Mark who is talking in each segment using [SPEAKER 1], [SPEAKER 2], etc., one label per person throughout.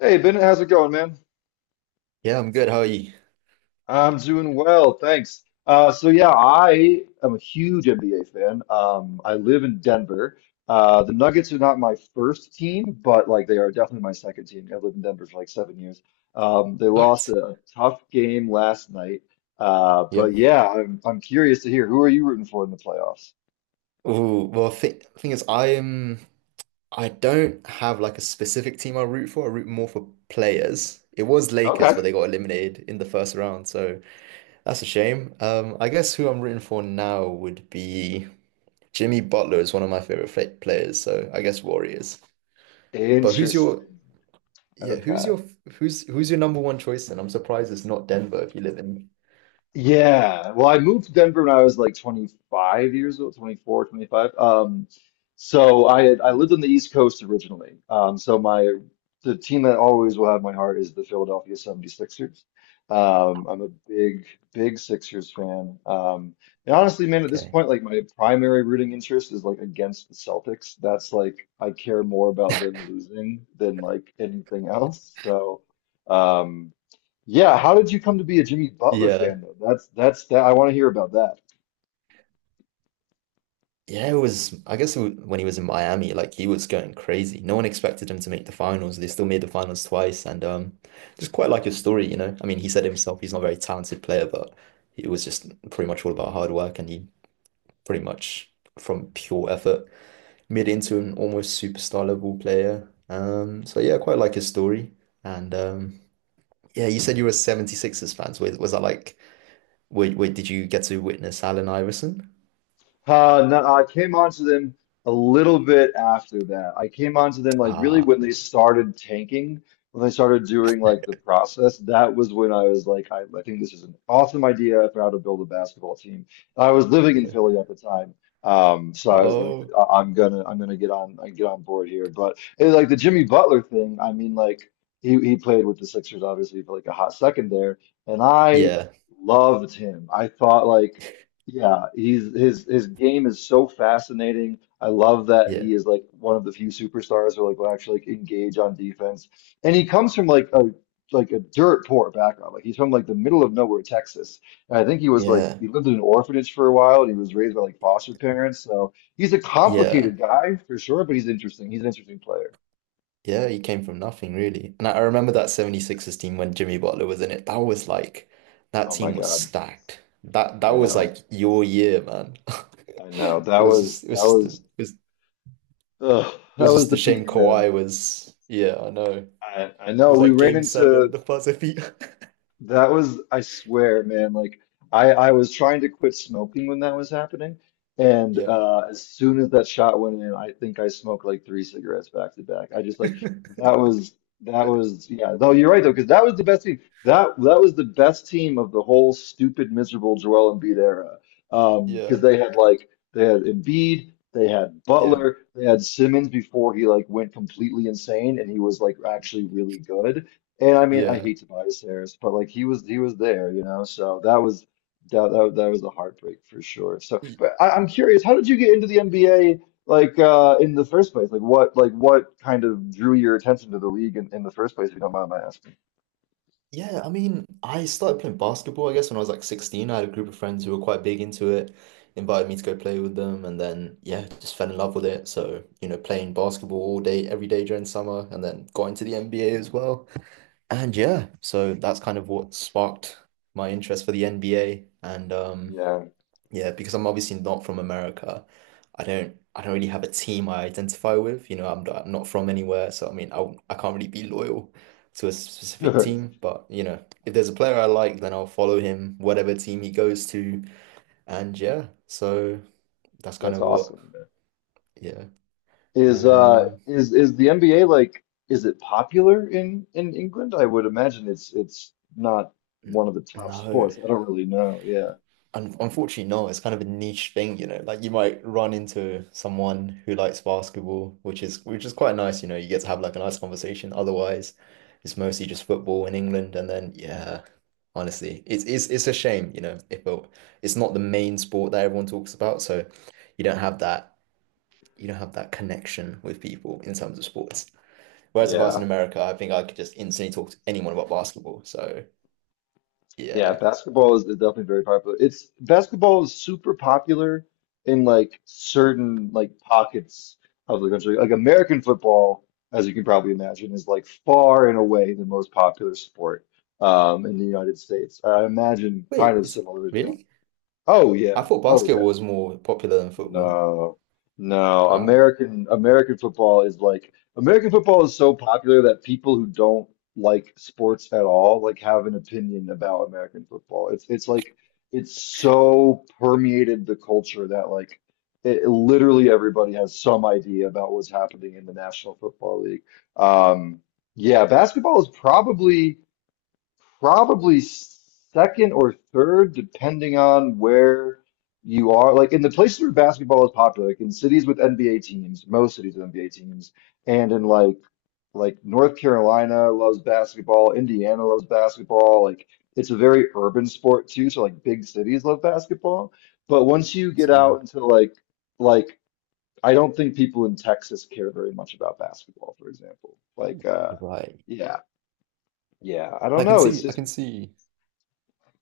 [SPEAKER 1] Hey Bennett, how's it going, man?
[SPEAKER 2] Yeah, I'm good. How are you?
[SPEAKER 1] I'm doing well, thanks. Yeah, I am a huge NBA fan. I live in Denver. The Nuggets are not my first team, but like they are definitely my second team. I've lived in Denver for like 7 years. They lost
[SPEAKER 2] What?
[SPEAKER 1] a tough game last night.
[SPEAKER 2] Yeah.
[SPEAKER 1] But yeah, I'm curious to hear, who are you rooting for in the playoffs?
[SPEAKER 2] Oh, well, th thing is, I am. I don't have like a specific team I root for. I root more for players. It was Lakers,
[SPEAKER 1] Okay.
[SPEAKER 2] but they got eliminated in the first round, so that's a shame. I guess who I'm rooting for now would be Jimmy Butler is one of my favorite players, so I guess Warriors. But who's your,
[SPEAKER 1] Interesting.
[SPEAKER 2] yeah? Who's
[SPEAKER 1] Okay.
[SPEAKER 2] your number one choice? And I'm surprised it's not Denver if you live in.
[SPEAKER 1] Yeah. Well, I moved to Denver when I was like 25 years old, 24, 25. So I lived on the East Coast originally. So my the team that always will have my heart is the Philadelphia 76ers. I'm a big, big Sixers fan. And honestly, man, at this
[SPEAKER 2] Okay.
[SPEAKER 1] point, like my primary rooting interest is like against the Celtics. That's like I care more about them losing than like anything else. So, um. Yeah, how did you come to be a Jimmy Butler
[SPEAKER 2] Yeah.
[SPEAKER 1] fan though? That's that I want to hear about that.
[SPEAKER 2] Yeah, it was, I guess when he was in Miami, like he was going crazy. No one expected him to make the finals. They still made the finals twice. And just quite like his story. I mean, he said himself he's not a very talented player, but it was just pretty much all about hard work. And he pretty much, from pure effort, made it into an almost superstar level player. So yeah, quite like his story. And yeah, you said you were Seventy Sixers fans. Was that like, wait, wait, did you get to witness Allen Iverson?
[SPEAKER 1] No, I came onto them a little bit after that. I came onto them like really
[SPEAKER 2] Ah,
[SPEAKER 1] when they started tanking, when they started doing like the process. That was when I was like, I think this is an awesome idea for how to build a basketball team. I was living in
[SPEAKER 2] yeah.
[SPEAKER 1] Philly at the time, so I was like,
[SPEAKER 2] Oh,
[SPEAKER 1] I'm gonna get on, I get on board here. But it, was like the Jimmy Butler thing, I mean, like he played with the Sixers obviously for like a hot second there, and I
[SPEAKER 2] yeah.
[SPEAKER 1] loved him. I thought like. Yeah, he's his game is so fascinating. I love that
[SPEAKER 2] Yeah.
[SPEAKER 1] he is like one of the few superstars who like will actually like engage on defense. And he comes from like a dirt poor background. Like he's from like the middle of nowhere, Texas. And I think he was like
[SPEAKER 2] Yeah,
[SPEAKER 1] he lived in an orphanage for a while and he was raised by like foster parents. So he's a
[SPEAKER 2] yeah,
[SPEAKER 1] complicated guy for sure, but he's interesting. He's an interesting player.
[SPEAKER 2] yeah. He came from nothing really, and I remember that 76ers team when Jimmy Butler was in it. That was like that
[SPEAKER 1] Oh my
[SPEAKER 2] team was
[SPEAKER 1] God.
[SPEAKER 2] stacked. That
[SPEAKER 1] I
[SPEAKER 2] was
[SPEAKER 1] know.
[SPEAKER 2] like your year, man.
[SPEAKER 1] I know.
[SPEAKER 2] It was just it was
[SPEAKER 1] That
[SPEAKER 2] just
[SPEAKER 1] was ugh, that was
[SPEAKER 2] a
[SPEAKER 1] the
[SPEAKER 2] shame
[SPEAKER 1] peak, man.
[SPEAKER 2] Kawhi was. Yeah, I know. It
[SPEAKER 1] I know
[SPEAKER 2] was
[SPEAKER 1] we
[SPEAKER 2] like
[SPEAKER 1] ran
[SPEAKER 2] game seven,
[SPEAKER 1] into
[SPEAKER 2] the buzzer beat.
[SPEAKER 1] I swear, man, like I was trying to quit smoking when that was happening. And
[SPEAKER 2] Yeah,
[SPEAKER 1] as soon as that shot went in, I think I smoked like 3 cigarettes back to back. I just like that was that was yeah, though you're right though, because that was the best team. That was the best team of the whole stupid, miserable Joel Embiid era. Because
[SPEAKER 2] yeah,
[SPEAKER 1] they had they had Embiid, they had
[SPEAKER 2] yeah,
[SPEAKER 1] Butler, they had Simmons before he like went completely insane and he was like actually really good. And I mean, I hate Tobias Harris, but like he was there, you know. So that was that was a heartbreak for sure. So,
[SPEAKER 2] yeah.
[SPEAKER 1] but I'm curious, how did you get into the NBA like in the first place? Like what kind of drew your attention to the league in the first place, if you don't mind my asking?
[SPEAKER 2] Yeah, I mean, I started playing basketball, I guess, when I was like 16. I had a group of friends who were quite big into it, invited me to go play with them, and then, yeah, just fell in love with it. So, you know, playing basketball all day, every day during summer, and then got into the NBA as well. And yeah, so that's kind of what sparked my interest for the NBA. And
[SPEAKER 1] Yeah,
[SPEAKER 2] yeah, because I'm obviously not from America. I don't really have a team I identify with. You know, I'm not from anywhere, so I mean, I can't really be loyal to a specific
[SPEAKER 1] sure.
[SPEAKER 2] team, but you know, if there's a player I like, then I'll follow him whatever team he goes to. And yeah, so that's kind
[SPEAKER 1] That's
[SPEAKER 2] of what
[SPEAKER 1] awesome.
[SPEAKER 2] yeah.
[SPEAKER 1] Is
[SPEAKER 2] And
[SPEAKER 1] is the NBA like, is it popular in England? I would imagine it's not one of the top
[SPEAKER 2] no.
[SPEAKER 1] sports. I don't really know. Yeah.
[SPEAKER 2] Un unfortunately, no. It's kind of a niche thing. Like you might run into someone who likes basketball, which is quite nice, you know. You get to have like a nice conversation. Otherwise, it's mostly just football in England. And then, yeah, honestly, it's a shame. If it, it's not the main sport that everyone talks about, so you don't have that you don't have that connection with people in terms of sports. Whereas if I was in
[SPEAKER 1] Yeah.
[SPEAKER 2] America, I think I could just instantly talk to anyone about basketball. So
[SPEAKER 1] Yeah,
[SPEAKER 2] yeah.
[SPEAKER 1] basketball is definitely very popular. It's Basketball is super popular in like certain like pockets of the country. Like American football, as you can probably imagine, is like far and away the most popular sport in the United States. I imagine kind
[SPEAKER 2] Wait,
[SPEAKER 1] of
[SPEAKER 2] it's
[SPEAKER 1] similar to,
[SPEAKER 2] really?
[SPEAKER 1] oh
[SPEAKER 2] I
[SPEAKER 1] yeah,
[SPEAKER 2] thought
[SPEAKER 1] oh yeah.
[SPEAKER 2] basketball was more popular than football.
[SPEAKER 1] No, no.
[SPEAKER 2] Wow.
[SPEAKER 1] American football is like American football is so popular that people who don't like sports at all like have an opinion about American football. It's like it's so permeated the culture that like it, literally everybody has some idea about what's happening in the National Football League. Um, yeah, basketball is probably second or third, depending on where you are. Like in the places where basketball is popular, like in cities with NBA teams, most cities with NBA teams, and in like North Carolina loves basketball, Indiana loves basketball. Like it's a very urban sport too, so like big cities love basketball. But once you get
[SPEAKER 2] See,
[SPEAKER 1] out into like like I don't think people in Texas care very much about basketball, for example. Like
[SPEAKER 2] you're right.
[SPEAKER 1] yeah. Yeah, I don't
[SPEAKER 2] I can
[SPEAKER 1] know. It's
[SPEAKER 2] see, I
[SPEAKER 1] just
[SPEAKER 2] can see.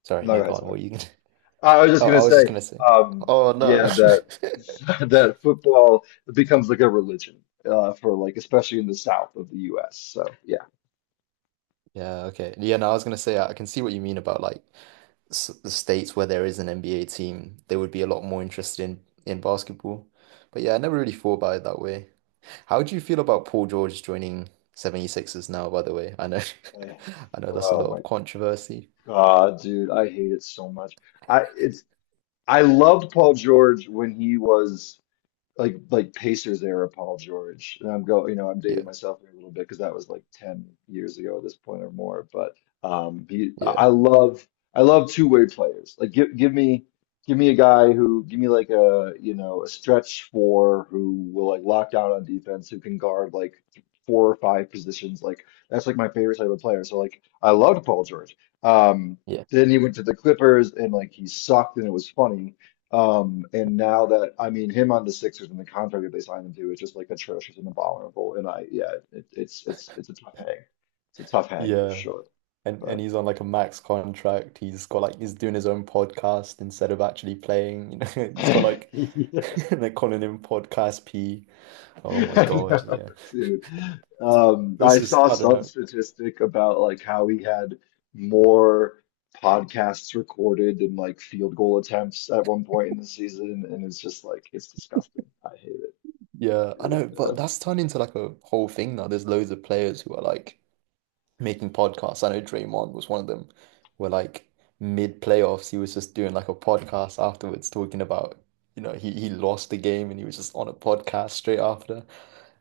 [SPEAKER 2] Sorry,
[SPEAKER 1] no, go
[SPEAKER 2] no, go
[SPEAKER 1] ahead,
[SPEAKER 2] on.
[SPEAKER 1] sorry.
[SPEAKER 2] What are you gonna?
[SPEAKER 1] I was just
[SPEAKER 2] Oh,
[SPEAKER 1] gonna
[SPEAKER 2] I was just
[SPEAKER 1] say,
[SPEAKER 2] gonna say.
[SPEAKER 1] um,
[SPEAKER 2] Oh no, no.
[SPEAKER 1] yeah, that that football becomes like a religion for like especially in the south of the U.S. So yeah.
[SPEAKER 2] Yeah, okay. Yeah, no, I was gonna say I can see what you mean about like s the states where there is an NBA team, they would be a lot more interested in basketball. But yeah, I never really thought about it that way. How do you feel about Paul George joining 76ers now, by the way? I know
[SPEAKER 1] Eh,
[SPEAKER 2] I know that's a
[SPEAKER 1] oh
[SPEAKER 2] lot
[SPEAKER 1] my
[SPEAKER 2] of controversy.
[SPEAKER 1] God, dude, I hate it so much. I it's I loved Paul George when he was. Like Pacers era Paul George. And I'm go, you know, I'm dating
[SPEAKER 2] Yeah,
[SPEAKER 1] myself here a little bit because that was like 10 years ago at this point or more. But he, I
[SPEAKER 2] yeah,
[SPEAKER 1] I love two-way players. Like give me a guy who give me like a, you know, a stretch four who will like lock down on defense who can guard like 4 or 5 positions. Like that's like my favorite type of player. So like I loved Paul George. Um,
[SPEAKER 2] yeah.
[SPEAKER 1] then he went to the Clippers and like he sucked and it was funny. And now that I mean him on the Sixers and the contract that they signed him to is just like atrocious and abominable. And I yeah, it, it's it's a tough hang. It's a tough hang for
[SPEAKER 2] Yeah.
[SPEAKER 1] sure.
[SPEAKER 2] And
[SPEAKER 1] But
[SPEAKER 2] he's on like a max contract. He's got like he's doing his own podcast instead of actually playing. You know, he's got like
[SPEAKER 1] yeah,
[SPEAKER 2] they're calling him Podcast P. Oh my
[SPEAKER 1] I
[SPEAKER 2] God,
[SPEAKER 1] know,
[SPEAKER 2] yeah.
[SPEAKER 1] dude.
[SPEAKER 2] It was
[SPEAKER 1] I
[SPEAKER 2] just
[SPEAKER 1] saw
[SPEAKER 2] I don't
[SPEAKER 1] some
[SPEAKER 2] know.
[SPEAKER 1] statistic about like how he had more podcasts recorded than like field goal attempts at one point in the season, and it's just like it's disgusting. I hate it
[SPEAKER 2] Yeah, I
[SPEAKER 1] really
[SPEAKER 2] know, but
[SPEAKER 1] bad.
[SPEAKER 2] that's turned into like a whole thing now. There's loads of players who are like making podcasts. I know Draymond was one of them, where like mid playoffs, he was just doing like a podcast afterwards, talking about, he lost the game and he was just on a podcast straight after.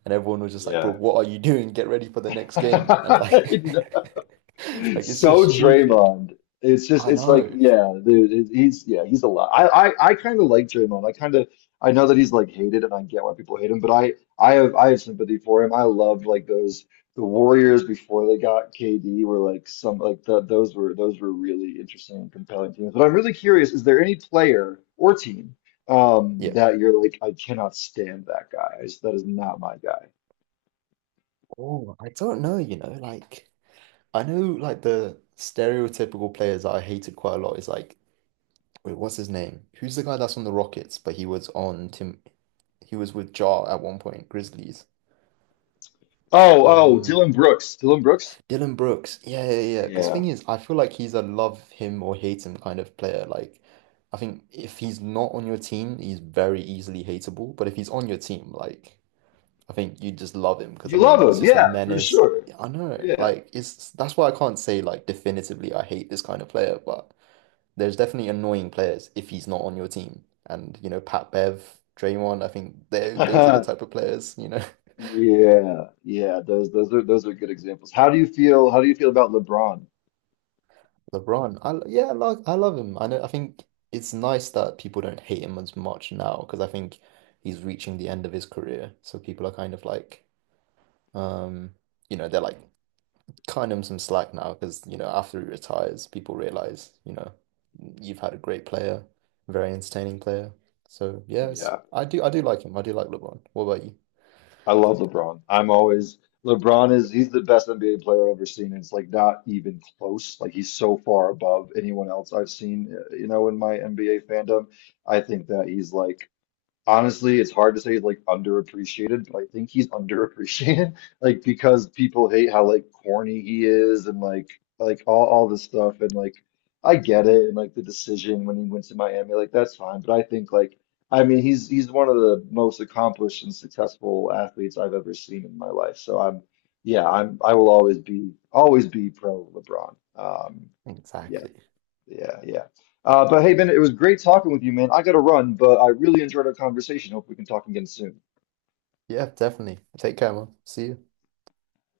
[SPEAKER 2] And everyone was just like, bro,
[SPEAKER 1] Yeah.
[SPEAKER 2] what are you doing? Get ready for the next game. And like, like
[SPEAKER 1] It's
[SPEAKER 2] it's
[SPEAKER 1] so
[SPEAKER 2] just stupid.
[SPEAKER 1] Draymond. It's just
[SPEAKER 2] I
[SPEAKER 1] it's like
[SPEAKER 2] know.
[SPEAKER 1] yeah, the, he's yeah he's a lot. I kind of like Draymond. I kind of I know that he's like hated, and I get why people hate him. But I have sympathy for him. I loved like those the Warriors before they got KD were like some like the, those were really interesting and compelling teams. But I'm really curious, is there any player or team
[SPEAKER 2] Yeah.
[SPEAKER 1] that you're like I cannot stand that guy. I just, that is not my guy.
[SPEAKER 2] Oh, I don't know, you know, like I know like the stereotypical players that I hated quite a lot is like, wait, what's his name? Who's the guy that's on the Rockets, but he was with Jar at one point, Grizzlies.
[SPEAKER 1] Oh
[SPEAKER 2] Um,
[SPEAKER 1] Dylan Brooks. Dylan Brooks.
[SPEAKER 2] Dylan Brooks. Yeah, yeah, yeah. Because
[SPEAKER 1] Yeah.
[SPEAKER 2] thing is, I feel like he's a love him or hate him kind of player. Like, I think if he's not on your team, he's very easily hateable. But if he's on your team, like, I think you just love him because I
[SPEAKER 1] You love
[SPEAKER 2] mean, he's
[SPEAKER 1] them,
[SPEAKER 2] just a
[SPEAKER 1] yeah, for
[SPEAKER 2] menace.
[SPEAKER 1] sure.
[SPEAKER 2] I know.
[SPEAKER 1] Yeah.
[SPEAKER 2] Like, it's that's why I can't say like definitively I hate this kind of player. But there's definitely annoying players if he's not on your team. And you know, Pat Bev, Draymond. I think they those are the type of players. You know.
[SPEAKER 1] Yeah, yeah, those those are good examples. How do you feel about LeBron?
[SPEAKER 2] LeBron, I love him. I think it's nice that people don't hate him as much now because I think he's reaching the end of his career. So people are kind of like, um, they're like cutting him some slack now because after he retires, people realize you've had a great player, very entertaining player. So yes,
[SPEAKER 1] Yeah,
[SPEAKER 2] I do like him. I do like LeBron. What about you?
[SPEAKER 1] I love LeBron. I'm always LeBron is he's the best NBA player I've ever seen. It's like not even close. Like he's so far above anyone else I've seen, you know, in my NBA fandom. I think that he's like, honestly, it's hard to say like underappreciated, but I think he's underappreciated, like because people hate how like corny he is and like all this stuff and like I get it and like the decision when he went to Miami, like that's fine, but I think like I mean he's one of the most accomplished and successful athletes I've ever seen in my life. So I'm yeah, I'm I will always be pro LeBron. Um, yeah.
[SPEAKER 2] Exactly.
[SPEAKER 1] Yeah, yeah. But hey, Ben, it was great talking with you, man. I gotta run, but I really enjoyed our conversation. Hope we can talk again soon.
[SPEAKER 2] Yeah, definitely. Take care, man. See you.